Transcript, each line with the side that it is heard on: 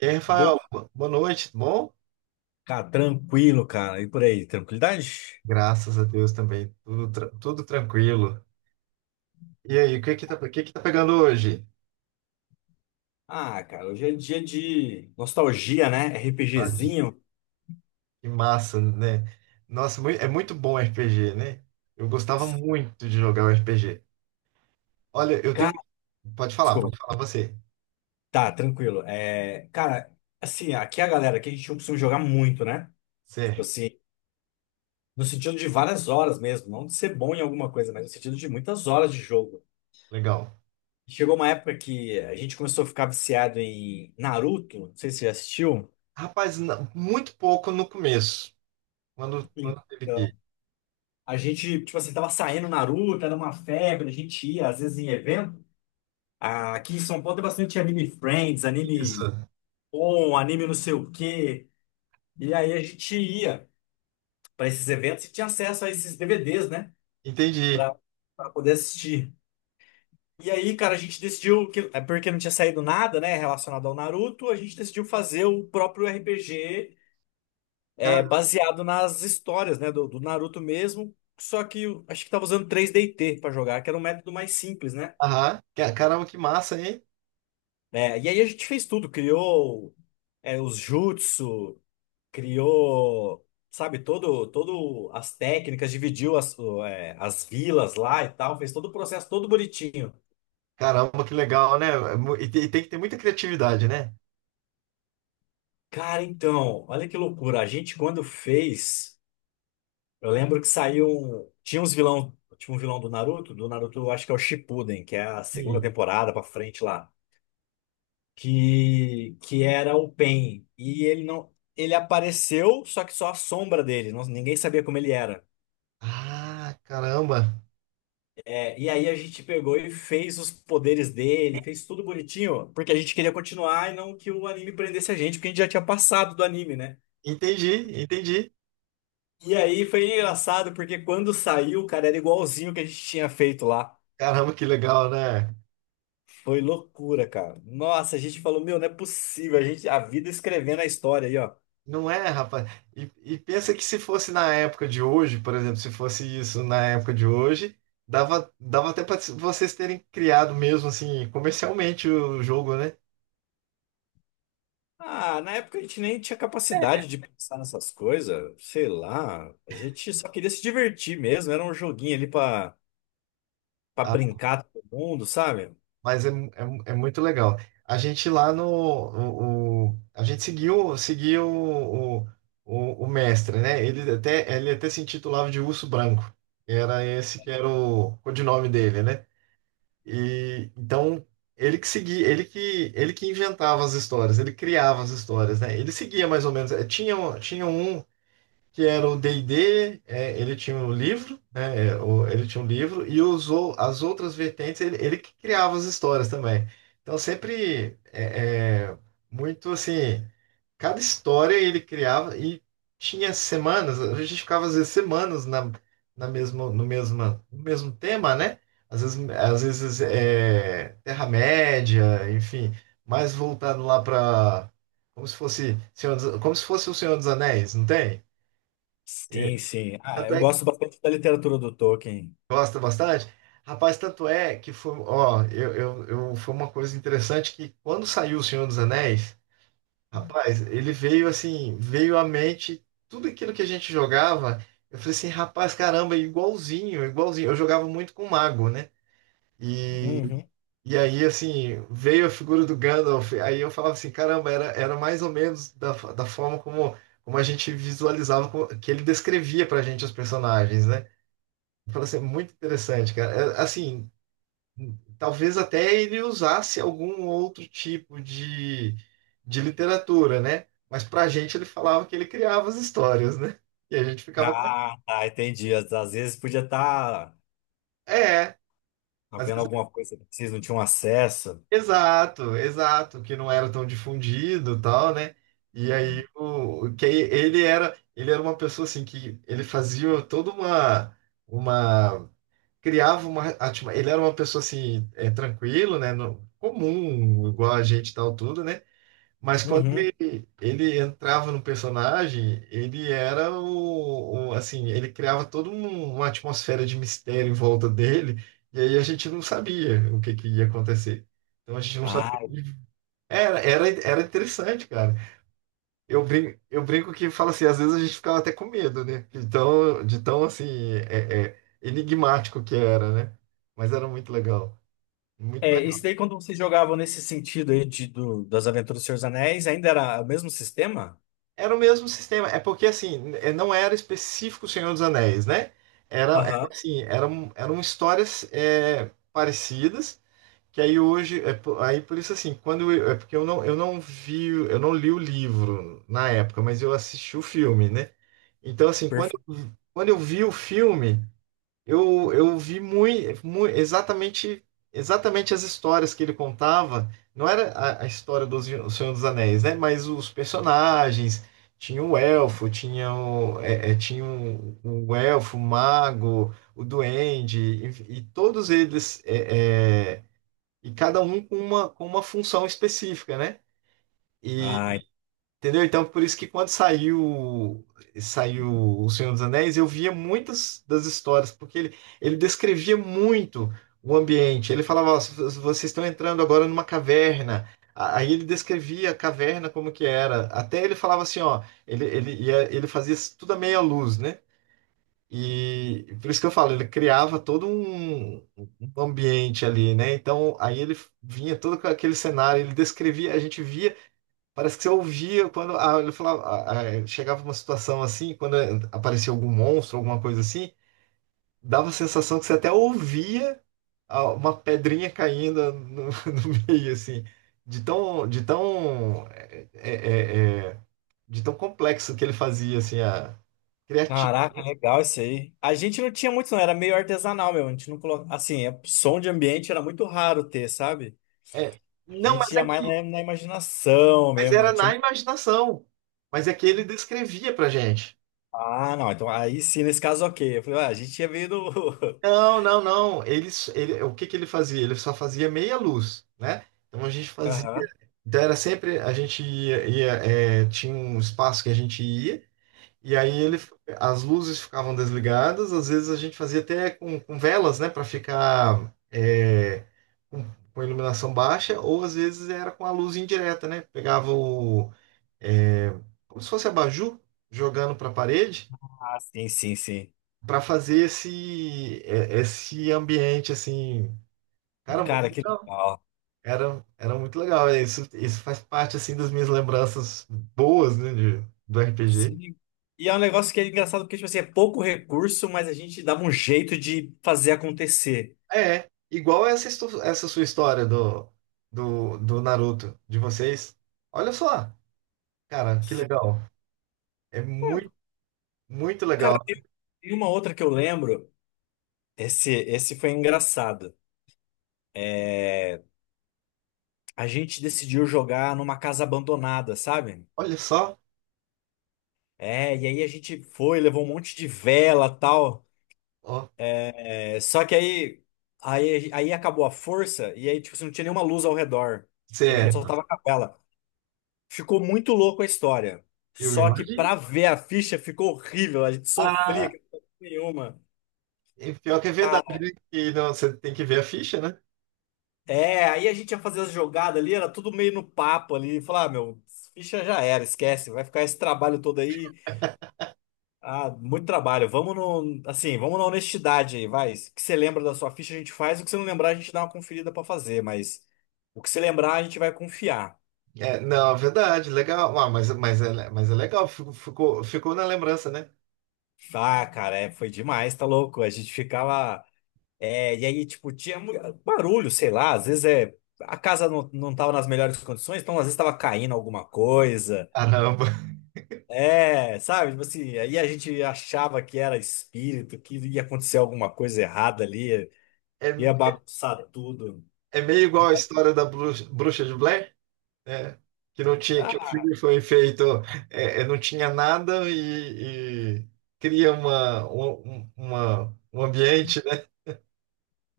right: E aí,
left: Boa,
right: Rafael, boa noite, tudo bom?
left: cara, tranquilo, cara. E por aí, tranquilidade?
right: Graças a Deus também, tudo, tudo tranquilo. E aí, o que que tá pegando hoje?
left: Ah, cara, hoje é dia de nostalgia, né?
right: Ah.
left: RPGzinho.
right: Que massa, né? Nossa, é muito bom RPG, né? Eu gostava muito de jogar o RPG. Olha, eu tenho.
left: Cara, desculpa.
right: Pode falar você.
left: Tá, tranquilo. Assim, aqui é a galera, aqui a gente não costuma jogar muito, né? Tipo
right: Certo,
left: assim, no sentido de várias horas mesmo, não de ser bom em alguma coisa, mas no sentido de muitas horas de jogo.
right: legal.
left: Chegou uma época que a gente começou a ficar viciado em Naruto, não sei se você já assistiu.
right: Rapaz, muito pouco no começo, quando teve que.
left: Então, a gente, tipo assim, tava saindo Naruto, era uma febre, a gente ia, às vezes, em evento. Ah, aqui em São Paulo tem bastante anime Friends,
right: Isso,
left: anime On, anime não sei o quê. E aí a gente ia para esses eventos e tinha acesso a esses DVDs, né?
right: entendi.
left: Pra, pra poder assistir. E aí, cara, a gente decidiu que, é porque não tinha saído nada, né, relacionado ao Naruto, a gente decidiu fazer o próprio RPG,
right: Cara,
left: baseado nas histórias, né, do Naruto mesmo. Só que eu acho que tava usando 3DT para jogar, que era um método mais simples, né?
right: aham. Caramba, que massa, hein?
left: É, e aí a gente fez tudo, criou os jutsu, criou, sabe, todo as técnicas, dividiu as vilas lá e tal, fez todo o processo todo bonitinho.
right: Caramba, que legal, né? E tem tem que ter muita criatividade, né?
left: Cara, então, olha que loucura. A gente quando fez, eu lembro que saiu, tinha uns vilão, tinha um vilão do Naruto, eu acho que é o Shippuden, que é a segunda
right: Sim.
left: temporada pra frente lá, que era o Pain e ele não. Ele apareceu, só que só a sombra dele, ninguém sabia como ele era.
right: Ah, caramba.
left: É, e aí a gente pegou e fez os poderes dele, fez tudo bonitinho, porque a gente queria continuar e não que o anime prendesse a gente, porque a gente já tinha passado do anime, né?
right: Entendi, entendi.
left: E aí foi engraçado, porque quando saiu, cara, era igualzinho o que a gente tinha feito lá.
right: Caramba, que legal, né?
left: Foi loucura, cara. Nossa, a gente falou, meu, não é possível, a gente, a vida escrevendo a história aí, ó.
right: Não é, rapaz. E pensa que se fosse na época de hoje, por exemplo, se fosse isso na época de hoje, dava até para vocês terem criado mesmo assim comercialmente o jogo, né?
left: Ah, na época a gente nem tinha capacidade de pensar nessas coisas, sei lá. A gente só queria se divertir mesmo, era um joguinho ali pra brincar todo mundo, sabe?
right: Mas é, é muito legal. A gente lá no. A gente seguiu, seguiu o mestre, né? Ele até se intitulava de Urso Branco. Era esse que era o codinome dele, né? E então ele que seguia, ele que inventava as histórias, ele criava as histórias, né? Ele seguia mais ou menos. Tinha, tinha um que era o D&D. É, ele tinha um livro, né, é, ele tinha um livro e usou as outras vertentes, ele que criava as histórias também. Então sempre muito assim, cada história ele criava e tinha semanas, a gente ficava às vezes semanas na, no mesmo tema, né? Às vezes é, Terra-média, enfim, mais voltado lá para como se fosse o Senhor dos Anéis, não tem?
left: Sim, sim. Ah,
right: Tanto
left: eu
right: é.
left: gosto bastante da literatura do Tolkien.
right: Gosta bastante? Rapaz, tanto é que foi, ó, foi uma coisa interessante que quando saiu O Senhor dos Anéis, rapaz, ele veio assim, veio à mente tudo aquilo que a gente jogava. Eu falei assim, rapaz, caramba, é igualzinho, igualzinho. Eu jogava muito com mago, né? E,
left: Uhum.
right: e aí, assim, veio a figura do Gandalf. Aí eu falava assim, caramba, era mais ou menos da, da forma como, como a gente visualizava, que ele descrevia pra gente os personagens, né? Eu falei assim, muito interessante, cara. É, assim, talvez até ele usasse algum outro tipo de literatura, né? Mas pra gente ele falava que ele criava as histórias, né? E a gente ficava com.
left: Ah, tá, entendi. Às vezes podia estar
right: É, às
left: havendo
right: vezes-
left: alguma coisa que vocês não tinham acesso.
right: exato, exato, que não era tão difundido e tal, né? E aí o que ele era uma pessoa assim que ele fazia toda uma criava uma ele era uma pessoa assim é, tranquilo, né? Comum, igual a gente e tal tudo, né? Mas quando
left: Uhum.
right: ele entrava no personagem, ele era assim, ele criava toda uma atmosfera de mistério em volta dele, e aí a gente não sabia o que que ia acontecer. Então a gente não sabia.
left: Ah,
right: Era interessante, cara. Eu brinco que fala assim, às vezes a gente ficava até com medo, né? Então tão, de tão assim, enigmático que era, né? Mas era muito legal. Muito.
left: é, isso daí quando vocês jogavam nesse sentido aí de, do, das Aventuras do Senhor dos Anéis, ainda era o mesmo sistema?
right: Era o mesmo sistema. É porque, assim, não era específico o Senhor dos Anéis, né? Era
left: Aham,
right: assim, eram histórias parecidas, que aí hoje, é, aí por isso, assim, quando eu, é porque eu não vi, eu não li o livro na época, mas eu assisti o filme, né? Então, assim, quando,
left: perfeito.
right: quando eu vi o filme, eu vi muito, exatamente, exatamente as histórias que ele contava. Não era a história do O Senhor dos Anéis, né? Mas os personagens. Tinha o elfo, tinha o, tinha o elfo, o mago, o duende, e todos eles, e cada um com uma função específica, né?
left: Ai,
right: Entendeu? Então, por isso que quando saiu O Senhor dos Anéis, eu via muitas das histórias, porque ele descrevia muito o ambiente. Ele falava, ó, vocês estão entrando agora numa caverna. Aí ele descrevia a caverna como que era. Até ele falava assim, ó, ia, ele fazia isso tudo à meia luz, né? E por isso que eu falo, ele criava todo um ambiente ali, né? Então, aí ele vinha todo com aquele cenário, ele descrevia, a gente via. Parece que você ouvia quando a, ele falava, chegava uma situação assim, quando aparecia algum monstro, alguma coisa assim, dava a sensação que você até ouvia uma pedrinha caindo no, no meio, assim, de tão, de tão complexo que ele fazia, assim, a criativo.
left: caraca, legal isso aí. A gente não tinha muito, não, era meio artesanal, meu. A gente não colocava. Assim, som de ambiente era muito raro ter, sabe?
right: É,
left: A
right: não, mas
left: gente
right: é
left: ia mais
right: que,
left: na, na imaginação
right: mas
left: mesmo,
right: era
left: não
right: na
left: tinha.
right: imaginação, mas é que ele descrevia pra gente.
left: Ah, não. Então, aí sim, nesse caso, ok. Eu falei, ah, a gente tinha vindo.
right: Não, não, não. Ele, ele, o que que ele fazia? Ele só fazia meia luz, né? Então a gente fazia.
left: Aham.
right: Então era sempre. A gente ia. É, tinha um espaço que a gente ia, e aí ele, as luzes ficavam desligadas. Às vezes a gente fazia até com velas, né? Para ficar é, com, com iluminação baixa, ou às vezes era com a luz indireta, né? Pegava o. É, como se fosse abajur, jogando para a parede,
left: Ah, sim, sim, sim.
right: para fazer esse, é, esse ambiente assim. Cara, muito
left: Cara, que
right: legal.
left: legal.
right: Era muito legal. É, isso faz parte, assim, das minhas lembranças boas, né, do RPG.
left: Sim. E é um negócio que é engraçado porque, tipo assim, é pouco recurso, mas a gente dava um jeito de fazer acontecer.
right: É, igual essa, essa sua história do Naruto, de vocês. Olha só, cara, que
left: Sim.
right: legal. É
left: É,
right: muito, muito
left: cara,
right: legal.
left: tem tem uma outra que eu lembro. Esse foi engraçado. É, a gente decidiu jogar numa casa abandonada, sabe?
right: Olha só,
left: É, e aí a gente foi, levou um monte de vela, tal.
right: ó,
left: É, só que aí, aí acabou a força e aí, tipo, assim, não tinha nenhuma luz ao redor.
right: você
left: E a gente
right: é...
left: só tava com a vela. Ficou muito louco a história.
right: eu
left: Só que
right: imagino.
left: pra ver a ficha ficou horrível. A gente sofria,
right: Ah,
left: que não tinha nenhuma.
right: e pior que é verdade,
left: Cara,
right: né? E não, você tem que ver a ficha, né?
left: é, aí a gente ia fazer as jogadas ali, era tudo meio no papo ali. Falar, ah, meu, ficha já era, esquece. Vai ficar esse trabalho todo aí. Ah, muito trabalho. Vamos no, assim, vamos na honestidade aí, vai. O que você lembra da sua ficha, a gente faz. O que você não lembrar, a gente dá uma conferida pra fazer, mas o que você lembrar, a gente vai confiar.
right: É, não, é verdade, legal. Ah, mas é legal, ficou na lembrança, né?
left: Ah, cara, é, foi demais, tá louco? A gente ficava. E aí, tipo, barulho, sei lá, às vezes é. A casa não tava nas melhores condições, então às vezes tava caindo alguma coisa.
right: Caramba.
left: É, sabe? Tipo assim, aí a gente achava que era espírito, que ia acontecer alguma coisa errada ali, ia
right: É.
left: bagunçar tudo.
right: É meio igual a história da Bruxa de Blair, né? Que não tinha, que o
left: Ah,
right: filme foi feito, não tinha nada e, e cria uma, um ambiente, né?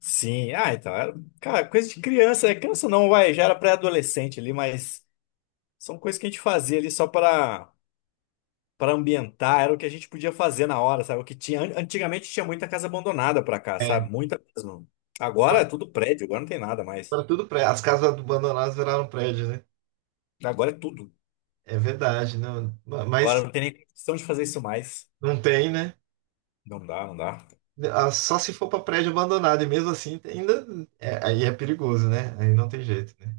left: sim, cara, coisa de criança, né? Criança não, vai, já era pré-adolescente ali, mas são coisas que a gente fazia ali só para para ambientar, era o que a gente podia fazer na hora, sabe? O que tinha, antigamente tinha muita casa abandonada pra cá, sabe? Muita mesmo. Agora é tudo prédio, agora não tem nada mais.
right: Para tudo prédio. As casas abandonadas viraram prédio, né?
left: Agora é tudo.
right: É verdade, não,
left: Agora
right: mas
left: não tem nem questão de fazer isso mais.
right: não tem, né?
left: Não dá, não dá.
right: Ah, só se for para prédio abandonado, e mesmo assim ainda é, aí é perigoso, né? Aí não tem jeito, né?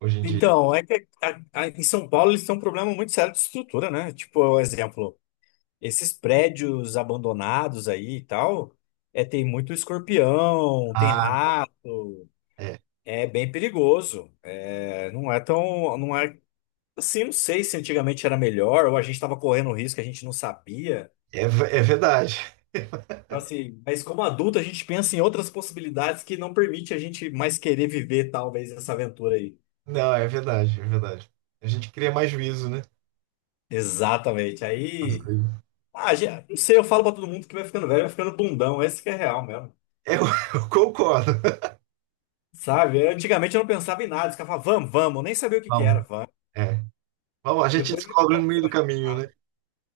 right: Hoje em dia.
left: Então, é que em São Paulo eles têm um problema muito sério de estrutura, né? Tipo, um exemplo. Esses prédios abandonados aí e tal, é, tem muito escorpião, tem
right: Ah,
left: rato,
right: é,
left: é bem perigoso. É, não é tão, não sei se antigamente era melhor ou a gente estava correndo risco que a gente não sabia.
right: é verdade.
left: Então, assim, mas como adulto a gente pensa em outras possibilidades que não permite a gente mais querer viver talvez essa aventura aí.
right: Não, é verdade, é verdade. A gente cria mais juízo, né?
left: Exatamente.
right: As
left: Aí,
right: coisas.
left: ah, não sei, eu falo pra todo mundo que vai ficando velho, vai ficando bundão, esse que é real mesmo.
right: Eu eu concordo.
left: Sabe? Antigamente eu não pensava em nada, eu ficava, vamos, eu nem sabia o que que era,
right: Bom.
left: vamos.
right: É. Bom, a gente
left: Depois eu
right: descobre no
left: falo se
right: meio do
left: vai dar
right: caminho, né?
left: errado.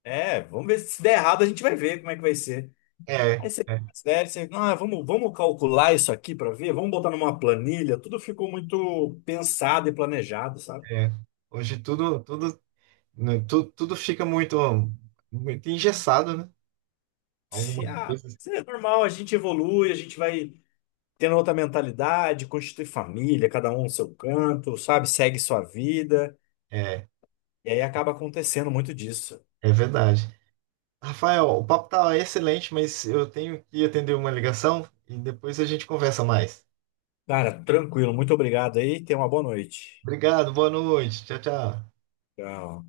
left: É, vamos ver se der errado, a gente vai ver como é que vai ser.
right: É,
left: Aí você fica
right: é,
left: mais velho, você, ah, vamos calcular isso aqui para ver, vamos botar numa planilha, tudo ficou muito pensado e planejado, sabe?
right: é. Hoje tudo, tudo, né, tudo fica muito, muito engessado, né?
left: E,
right: Algumas
left: ah,
right: coisas.
left: isso é normal, a gente evolui, a gente vai tendo outra mentalidade, constitui família, cada um no seu canto, sabe? Segue sua vida,
right: É,
left: e aí acaba acontecendo muito disso.
right: é verdade. Rafael, o papo tá excelente, mas eu tenho que atender uma ligação e depois a gente conversa mais.
left: Cara, tranquilo, muito obrigado aí, tenha uma boa noite.
right: Obrigado, boa noite. Tchau, tchau.
left: Tchau.